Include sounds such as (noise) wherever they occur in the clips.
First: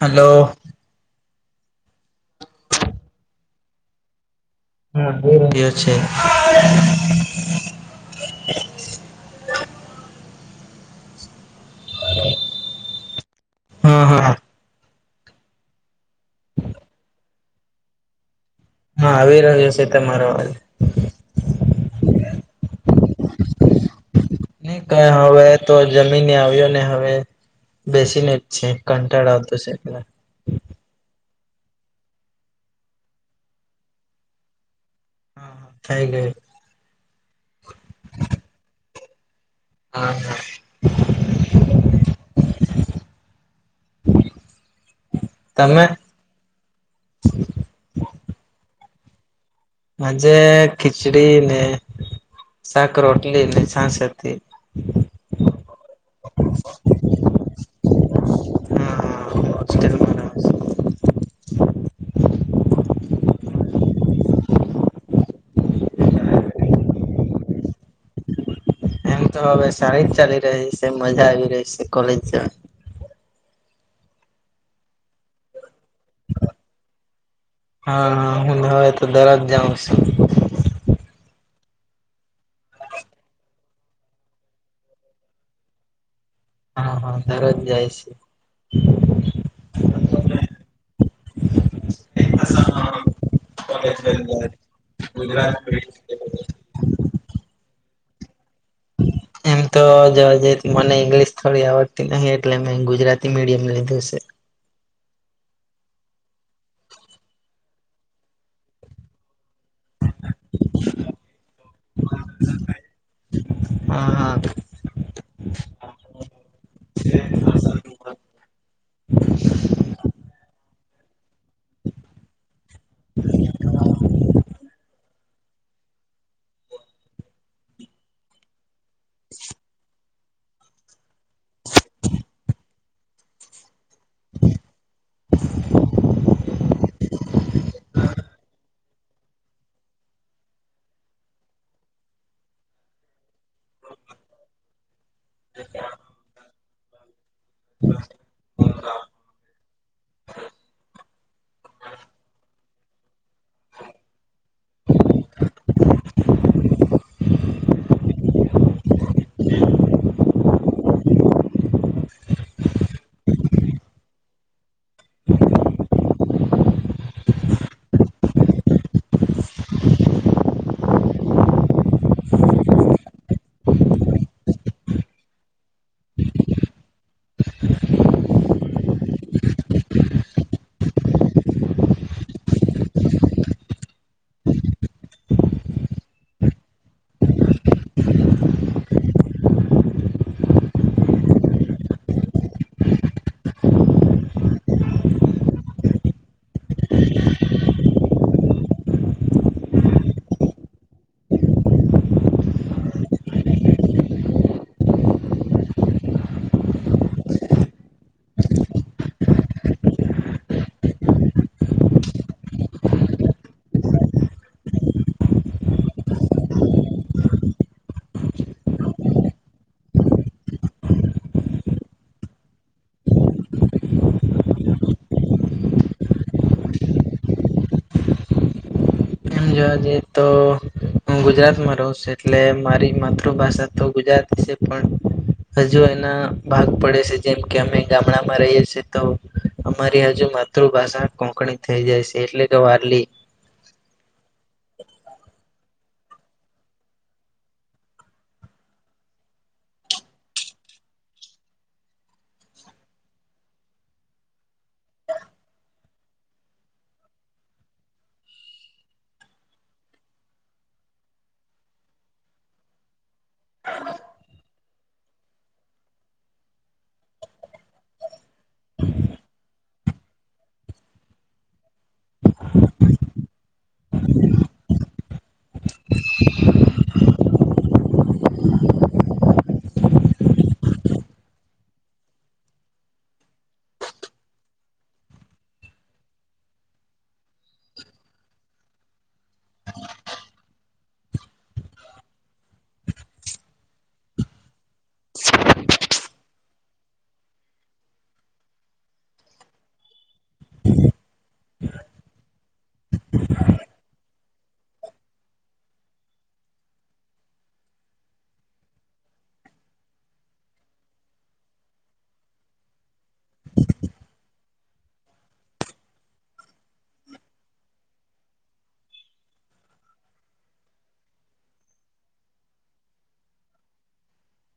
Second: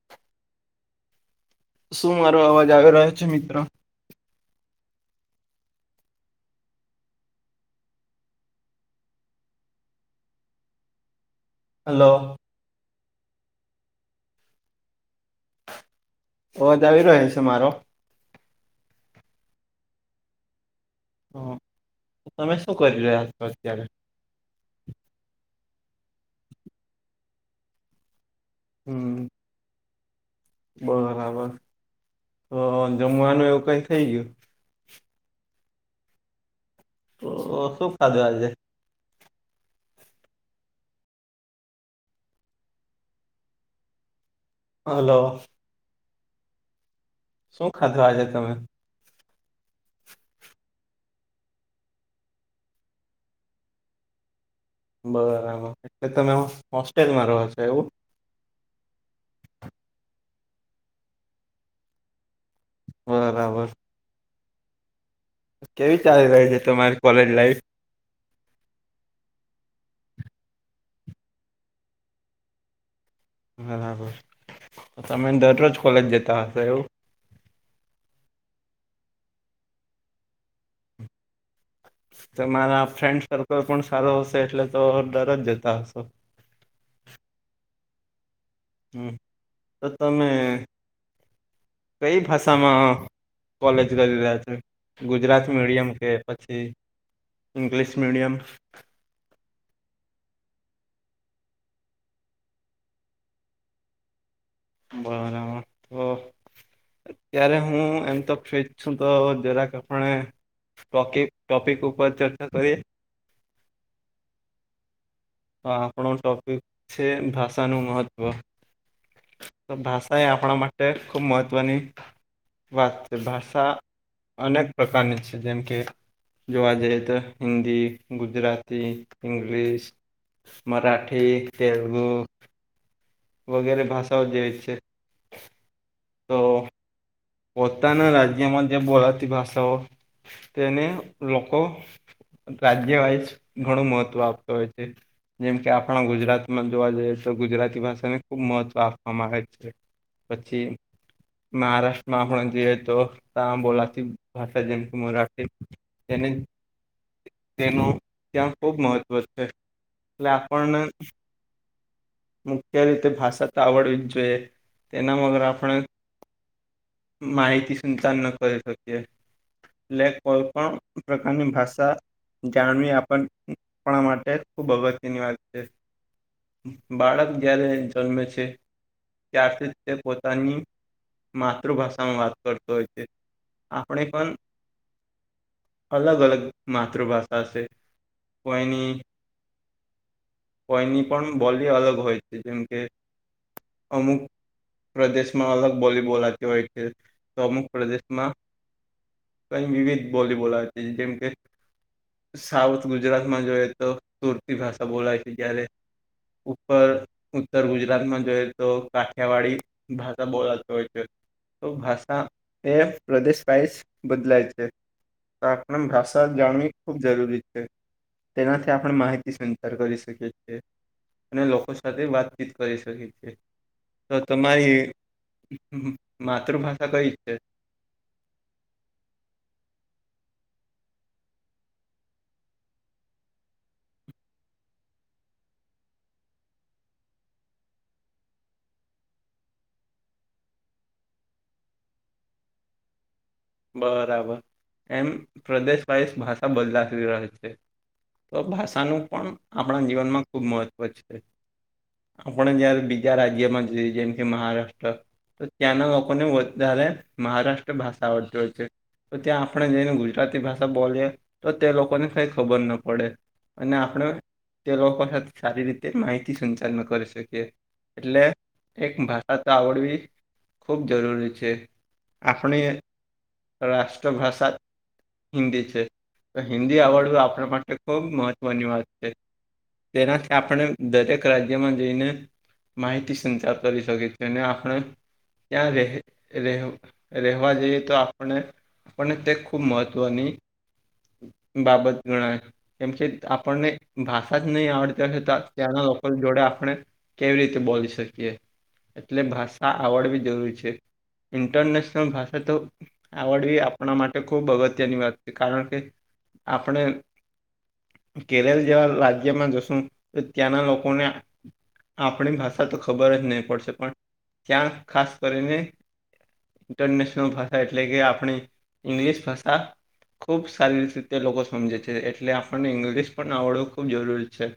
હાલો. શું મારો અવાજ આવી રહ્યો છે, મિત્રો? હમ (unintelligible) છે. હાલો. હ હ. અવાજ આવી રહ્યો છે, મારો? હા આવી રહ્યો છે, તમારો અવાજ હ તમે શું કરી રહ્યા છો અત્યારે? ની કય હવે તો જમીને આવ્યો ને હવે બેસીને છેક હમ કંટાળ આવતો છે, એટલે બરાબર તો જમવાનું એવું કઈ થઇ ગયું? હા હા થઈ ગયુ તો શું ખાધું આજે? હા હા. હાલો. તમે શું ખાધું આજે તમે? આજે ખિચડી ને સાક રોટલી ને છાશ હતી બરાબર એટલે તમે હો હોસ્ટેલમાં રહો છો એવું? હા (unintelligible) હોસ્ટેલમાં રહો છો (inaudible) કેવી ચાલી રહી છે, તમારી કોલેજ લાઈફ? એમ તો હવે સારી જ ચાલી રહી છે, મજા આવી રહી છે, કોલેજ જાવા બરાબર તમે દરરોજ કોલેજ જતા હશે એવું? હા હા હું હવે તો દરરોજ જાઉં છું તો મારા ફ્રેન્ડ સર્કલ પણ સારો હશે એટલે તો દરરોજ જતા હશો હા હા દરરોજ જાય છે. હમ તો તમે કઈ ભાષામાં કોલેજ કરી રહ્યા છે, ગુજરાત મીડિયમ કે પછી? ઇંગ્લિશ મીડિયમ એમ તો (unintelligible) મને ઈંગ્લિશ થોડી આવડતી નહિ એટલે મેં ગુજરાતી મીડિયમ લીધું છે. બરાબર. અત્યારે હું એમ તો ફીજ છું તો જરાક આપણે ટોકીપ ટોપિક ઉપર ચર્ચા કરીએ? હા હા. (unintelligible) આપણો ટોપિક છે, ભાષાનું મહત્ત્વ તો ભાષા એ આપણા મા તે ખૂબ મહત્ત્વની વાત છે, ભાષા અનેક પ્રકારની જેમ કે જોવા જઈએ તો હિન્દી, ગુજરાતી, ઇંગ્લિશ મારાઠી, તેલગુ વગેરે ભાષાઓ જેવી છે. તો પોતાના રાજ્યામાં જે બોલાતી ભષાઓ તેને લોકો રાજ્ય વાઈઝ ઘણું મહત્વ આપતો હોય છે, જેમ કે આપણા ગુજરાત એમાં જોવા જઈએ તો ગુજરાતી ભાષાને ખૂબ મહત્ત્વ આપવામાં આવે છે, પછી મહારાષ મા પણા જએ તો ત બોલાતી ભાષા જેમ કે મરાઠી એને તેનું ત્યાં ખુબ મહત્વ છે, એટલે આપણને મુખ્ય રીતે ભાષા તો આવડવી જ જોઈએ તેના વગર આપણે માહિતી સંચાર ન કરી શકીએ. એટલે કોઈ પણ પ્રકારની ભાષા જાણવી આપણ આપણા માટે ખુબ અગત્યની વાત છે. બાળક જયારે જન્મે છે. ત્યારથી તે પોતાની મા તૃભાષામાં વાત કરતો હોય છે, આપણે પણ અલગ અલગ માતૃભાષા છે, કોઈની કોઈની પણ બોલી અલગ હોય છે, જેમ કે અમુક પ્રદેશમાં અલગ બોલી બોલાતી હોય છે, તો અમુક પ્રદેશમાં કય વિવિધ બોલી બોલાતી છે, જેમ કે સાઉથ ગુજરાતમાં જોઈએ તો તુરકી ભાષા બોલાય છે જ્યારે ઉપર ઉત્તર ગુજરાતમાં જોઈએ તો કાઠિયાવાડી ભાષા બોલાતી હોય છે. તો ભાષા એ પ્રદેશ વાઇસ બદલાય છે. તો આપણે ભાષા જાણવી ખૂબ જરૂરી છે. તેનાથી આપણે માહિતી સંચાર કરીશ શકીએ છે અને લોકો સાથે વાતચીત કરી શકીએ છે. તો તમારી માતૃભાષા કઈ છે? એમ જોવા જઈએ તો હું ગુજરાતમાં રહું છું એટલે મારી માતૃભાષા તો ગુજરાતી છે. પણ હજુ એના ભાગ પડે છે જેમ કે અમે ગામડામાં રહીએ છીએ તો અમારી હજુ માતૃભાષા કોકની થઈ જાય છે એટલે કે વારલી બરાબર એમ પ્રદેશ વાઇસ ભાષા બદલાતી રહે છે. તો ભાષાનું પણ આપણા જીવનમાં ખૂબ મહત્વ છે. આપણે જયારે બીજા રાજ્યમાં જોઈએ જેમ કે મહારાષ્ટ્ર તો ત્યાંના લોકોને વધારે મહારાષ્ટ ભાષા આવડ હોય છે તો ત્યાં આપણે જઈને ગુજરાતી ભાષા બોલીએ તો તે લોકોને કઈ ખબર ના પડે. અને આપણે તે લોકો સાથે સારી રીતે માહિતી સંચાર ન કરી શકીએ. એટલે એક ભાષા તો આવડવી ખૂબ જરૂરી છે. આપણે રાષ્ટ્ર ભાષા હિન્દી છે તો હિન્દી આવડવી આપણે આપણા માટે ખૂબ મહત્વની વાત છે તેનાથી આપણે દરેક રાજ્યમાં જઈને માહિતી સંચાર કરી શકી છે અને આપણે ત્યાં રહે રહે રહેવા જઈએ તો આપ અને આપને તે ખૂબ મહત્ત્વની બાબત ગણાય. કેમ કે આપણને ભાષા જ નહી આવડતી હો તા ત્યાંના લોકો જોડે આપણે કેવી રીતે બોલી શકીએ એટલે ભાષા આવડવી જરૂરી છે. ઇન્ટરનેશનલ ભાષા તો આવડવી આપણા માટે ખૂબ અગત્યની વાત છે કારણ કે આપણે કેરલ જેવા રાજ્યમાં જશું તો ત્યાંના લોકોને આપણી ભાષા તો ખબર જ નહીં પડશે પણ ત્યાં ખાસ કરીને ઇન્ટરનેશનલ ભાષા એટલે કે આપણી ઇંગ્લિશ ભાષા ખૂબ સારી રીતે તે લોકો સમજે છે એટલે આપણને ઇંગ્લિશ પણ આવડવું ખૂબ જરૂરી છે.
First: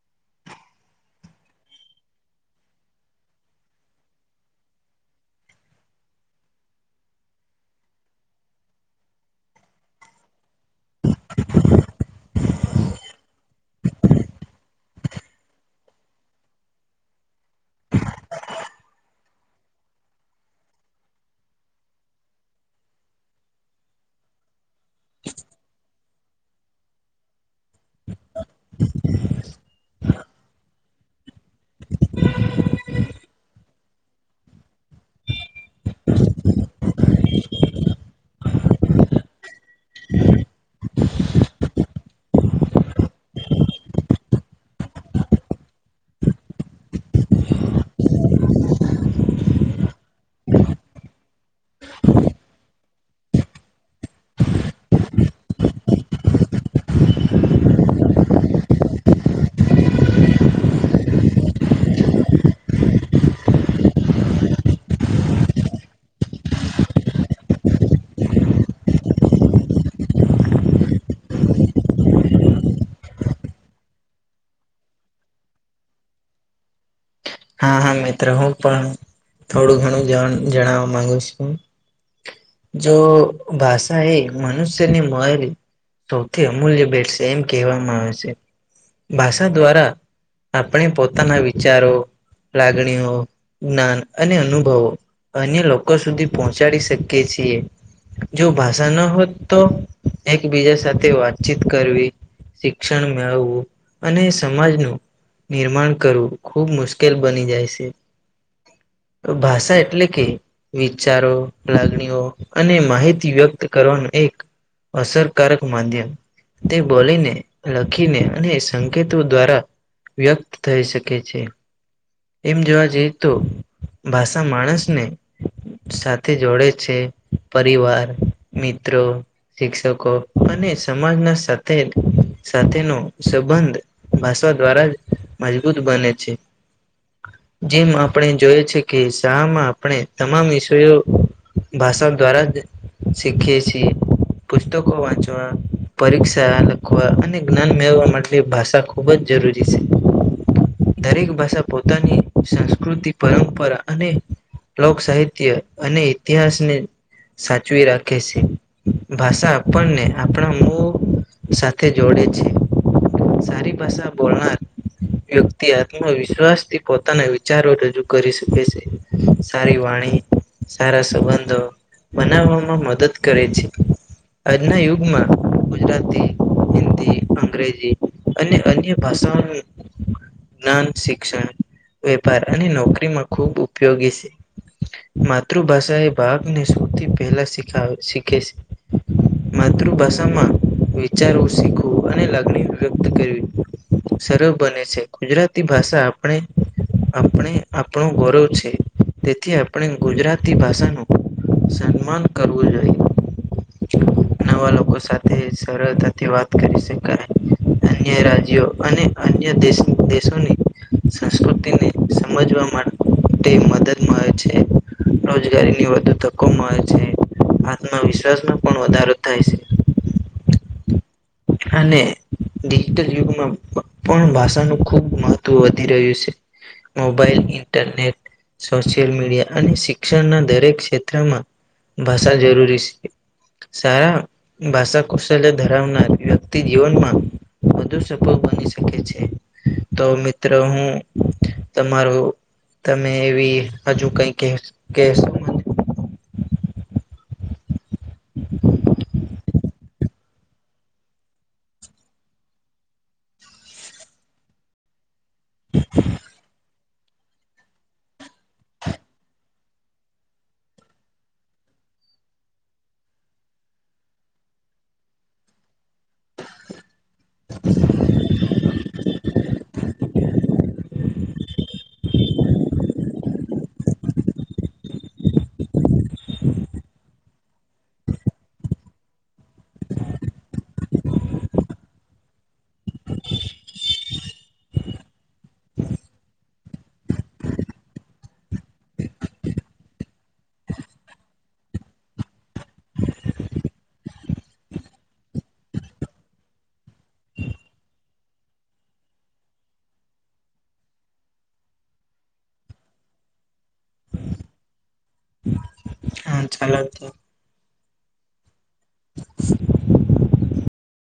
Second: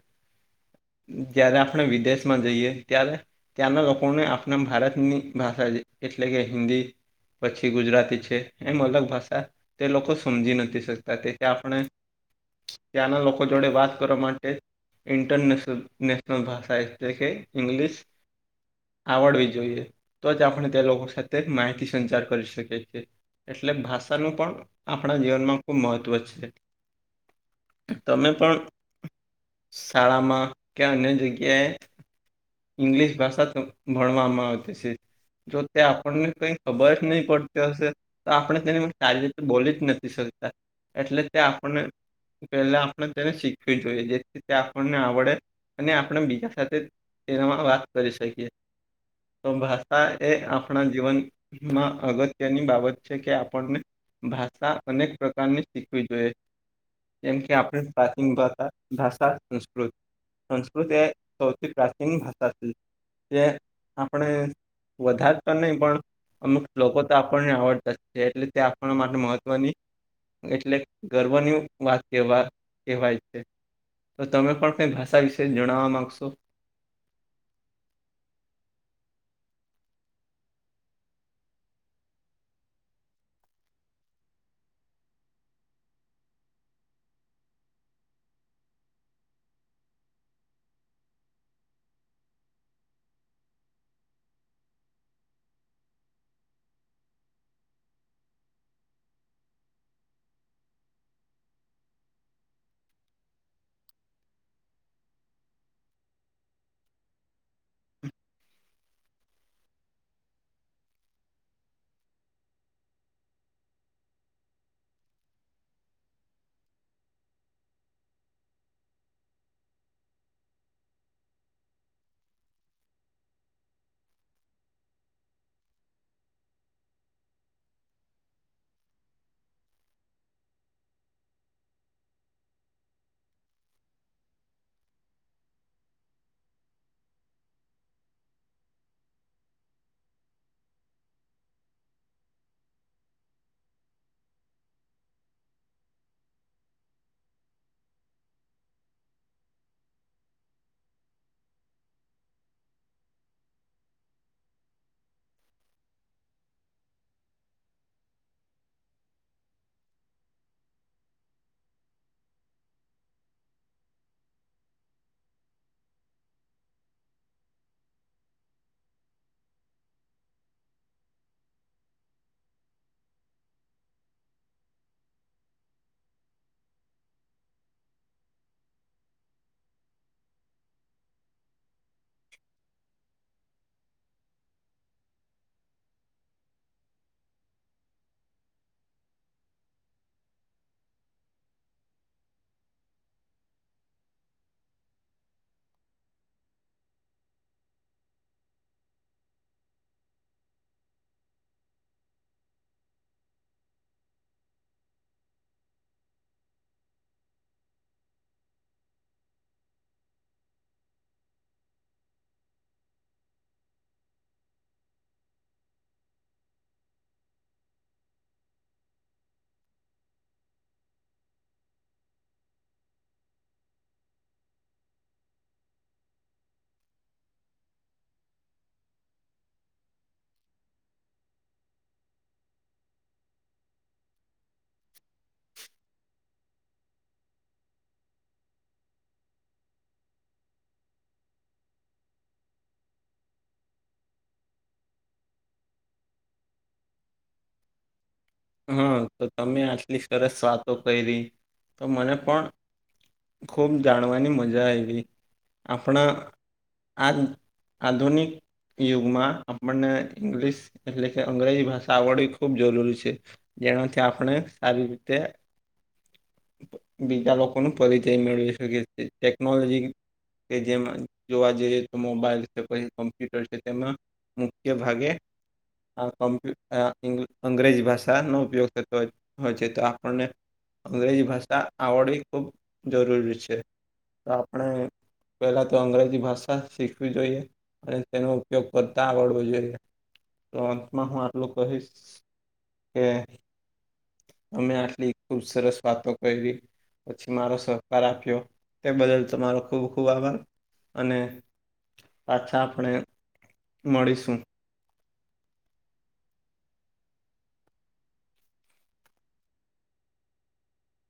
જયારે આપણે વિદેશમાં જઈએ ત્યારે ત્યાંના લોકોને આપણા ભારતની ભાષા એટલે કે હિન્દી પછી ગુજરાતી છે એમ અલગ ભાષા તે લોકો સમજી નથી શકતા તેથી આપણે ત્યાંના લોકો જોડે વાત કરવા માટે ઇન્ટરનેશન નેશનલ ભાષા એટલે કે ઈગ્લિશ આવડવી જોઈએ તો જ આપણે તે લોકો સાથે માહિતી સંચાર કરી શકીએ છે. એટલે ભાષાનું પણ આપણા જીવનમાં ખૂબ મહત્વ છે તમે પણ શાળામાં કે અન્ય જગ્યાએ ઈંગ્લિશ ભાષા તો ભણવામાં આવતી છે, જો તે આપણને કઈ ખબર જ નહી પડતી હશે તો આપણે તેની સારી રીતે બોલી જ નથી શકતા એટલે તે આપને પહેલા આપણે તેને શીખવી જોઈએ જેથી તે આપણને આવડે અને આપણે બીજા સાથે એનામાં વાત કરી શકીએ તો ભાષા એ આપણા જીવન માં અગત્યની બાબત છે, કે આપણને ભાષા અનેક પ્રકારની શીખવી જોએ. જેમ કે આપણે પ્રાચીન ભાતા ભાષા સંસ્કૃત સંસ્કૃત એ સૌથી પ્રાચીન ભાષા છે, જે આપણે વધારતા નહી પણ અમુક શ્લોકો તો આપણને આવડતા જ છે, એટલે તે આપણ માટે મહત્વની એટલે ગર્વની વાત કેવા કેવાય છે. તો તમે પણ કંઈ ભાષા વિશે જણાવવા માગશો? હા હા મિત્ર હું પણ થોડું ઘણું જન જણાવવા માંગુ છું જો ભાષા એ મનુષ્યને મળેલી સૌથી અમૂલ્ય ભેટ છે, એમ કહેવામાં આવે છે. ભાષા દ્વારા આપણે પોતાના વિચારો લાગણીઓ, જ્ઞાન અને અનુભવો અન્ય લોકો સુધી પહોંચાડી શકીએ છીએ. જો ભાષા ન હોત તો એકબીજા સાથે વાતચીત કરવી શિક્ષણ મેળવવું અને સમાજનું નિર્માણ કરવું ખૂબ મુશ્કેલ બની જાય છે, તો ભાષા એટલે કે વિચારો, લાગણીઓ અને માહિતી વ્યક્ત કરવાનું એક અસરકારક માધ્યમ તે બોલીને, લખીને અને સંકેતો દ્વારા વ્યક્ત થઈ શકે છે. એમ જોવા જઈએ તો ભાષા માણસને સાથે જોડે છે, પરિવાર, મિત્રો શિક્ષકો અને સમાજના સાથે સાથેનો સંબંધ ભાષા દ્વારા જ મજબૂત બને છે. જેમ આપણે જોય છે, કે શામાં આપણે તમામ વિષયો ભાષા દ્વારા શીખએ છે, પુસ્તકો વાંચવા પરીક્ષા લખવા અને જ્ઞાન મેળવા માટે ભાષા ખૂબ જ જરૂરી છે. દરેક ભાષા પોતાની સંસ્કૃતિ, પરંપરા અને લોક સાહિત્ય અને ઇતિહાસને સાચવી રાખે છે. ભાષા આપણને આપણા મો સાથે જોડે છે. સારી ભાષા બોલનર વ્યક્તિ આત્મવિશ્વાસ પોતાના વિચારો રજૂ કરી શકે છે, સારી વાણી સારા સંબંધો બનાવવામાં મદદ કરે છે. આજના યુગમાં ગુજરાતી, હિન્દી, અંગ્રેજી અને અન્ય ભાષાઓનું જ્ઞાન શિક્ષણ વેપાર અને નોકરીમાં ખૂબ ઉપયોગી છે. માતૃભાષા એ ભાગને સૌથી પહેલા શીખા શીખે છે. માતૃભાષામાં વિચારું, શીખવું અને લાગણી વ્યક્ત કરવી સરળ બને છે, ગુજરાતી ભાષા આપણે આપણે આપણો ગૌરવ છે, તેથી આપણે ગુજરાતી ભાષાનું સન્માન કરવું જોઈએ. નવા લોકો સાથે સરળતાથી વાત કરી શકાય. અન્ય રાજ્યો અને અન્ય દેશોની સંસ્કૃતિને સમજવા માટે મદદ મળે છે. રોજગારીની વધુ તકો મળે છે આત્મવિશ્વાસમાં પણ વધારો થાય છે. (inaudible) અને ડિજિટલ યુગમાં પણ ભાષાનું ખૂબ મહત્ત્વ હત વધી રહ્યું છે મોબાઈલ ઇન્ટરનેટ સોશિયલ મીડિયા અને શિક્ષણના દરેક ક્ષેત્રમાં ભાષા જરૂરી છે. સારા ભાષા કૌશલ્ય ધરાવનાર વ્યક્તિ જીવનમાં વધુ સફળ બની શકે છે તો મિત્રો હું તમારો તમે એવી હજુ કઈ કે કેશો હા તો તમે આટલી સરસ વાતો કરી તો મને પણ ખૂબ જાણવાની મજા આવી આપણા આ આધુનિક યુગમાં આપણને ઇંગ્લિશ એટલે કે અંગ્રેજી ભાષા આવડવી ખૂબ જરૂરી છે. જેનાથી આપણે સારી રીતે બીજા લોકોનો પરિચય મેળવી શકે છે ટેકનોલોજી કે જેમાં જોવા જઈએ તો મોબાઈલ છે પછી કોમ્પ્યુટર છે તેમાં મોટેભાગે આ કમ્પ્યુ અંગ્રેજી ભાષાનો ઉપયોગ થતો હો હોય છે તો આપણને અંગ્રેજી ભાષા આવડવી ખૂબ જરૂરી છે તો આપણે પહેલાં તો અંગ્રેજી ભાષા શીખવી જોઈએ. અને તેનો ઉપયોગ કરતા આવડવો જોઈએ તો અંતમાં હું આટલું કહીશ કે અમે આટલી ખુબ સરસ. વાતો કરી પછી મારો સહકાર આપ્યો તે બદલ તમારો ખૂબ ખૂબ આભાર. અને પાછા આપણે મળીશું. હા ચાલો તો. (inaudible)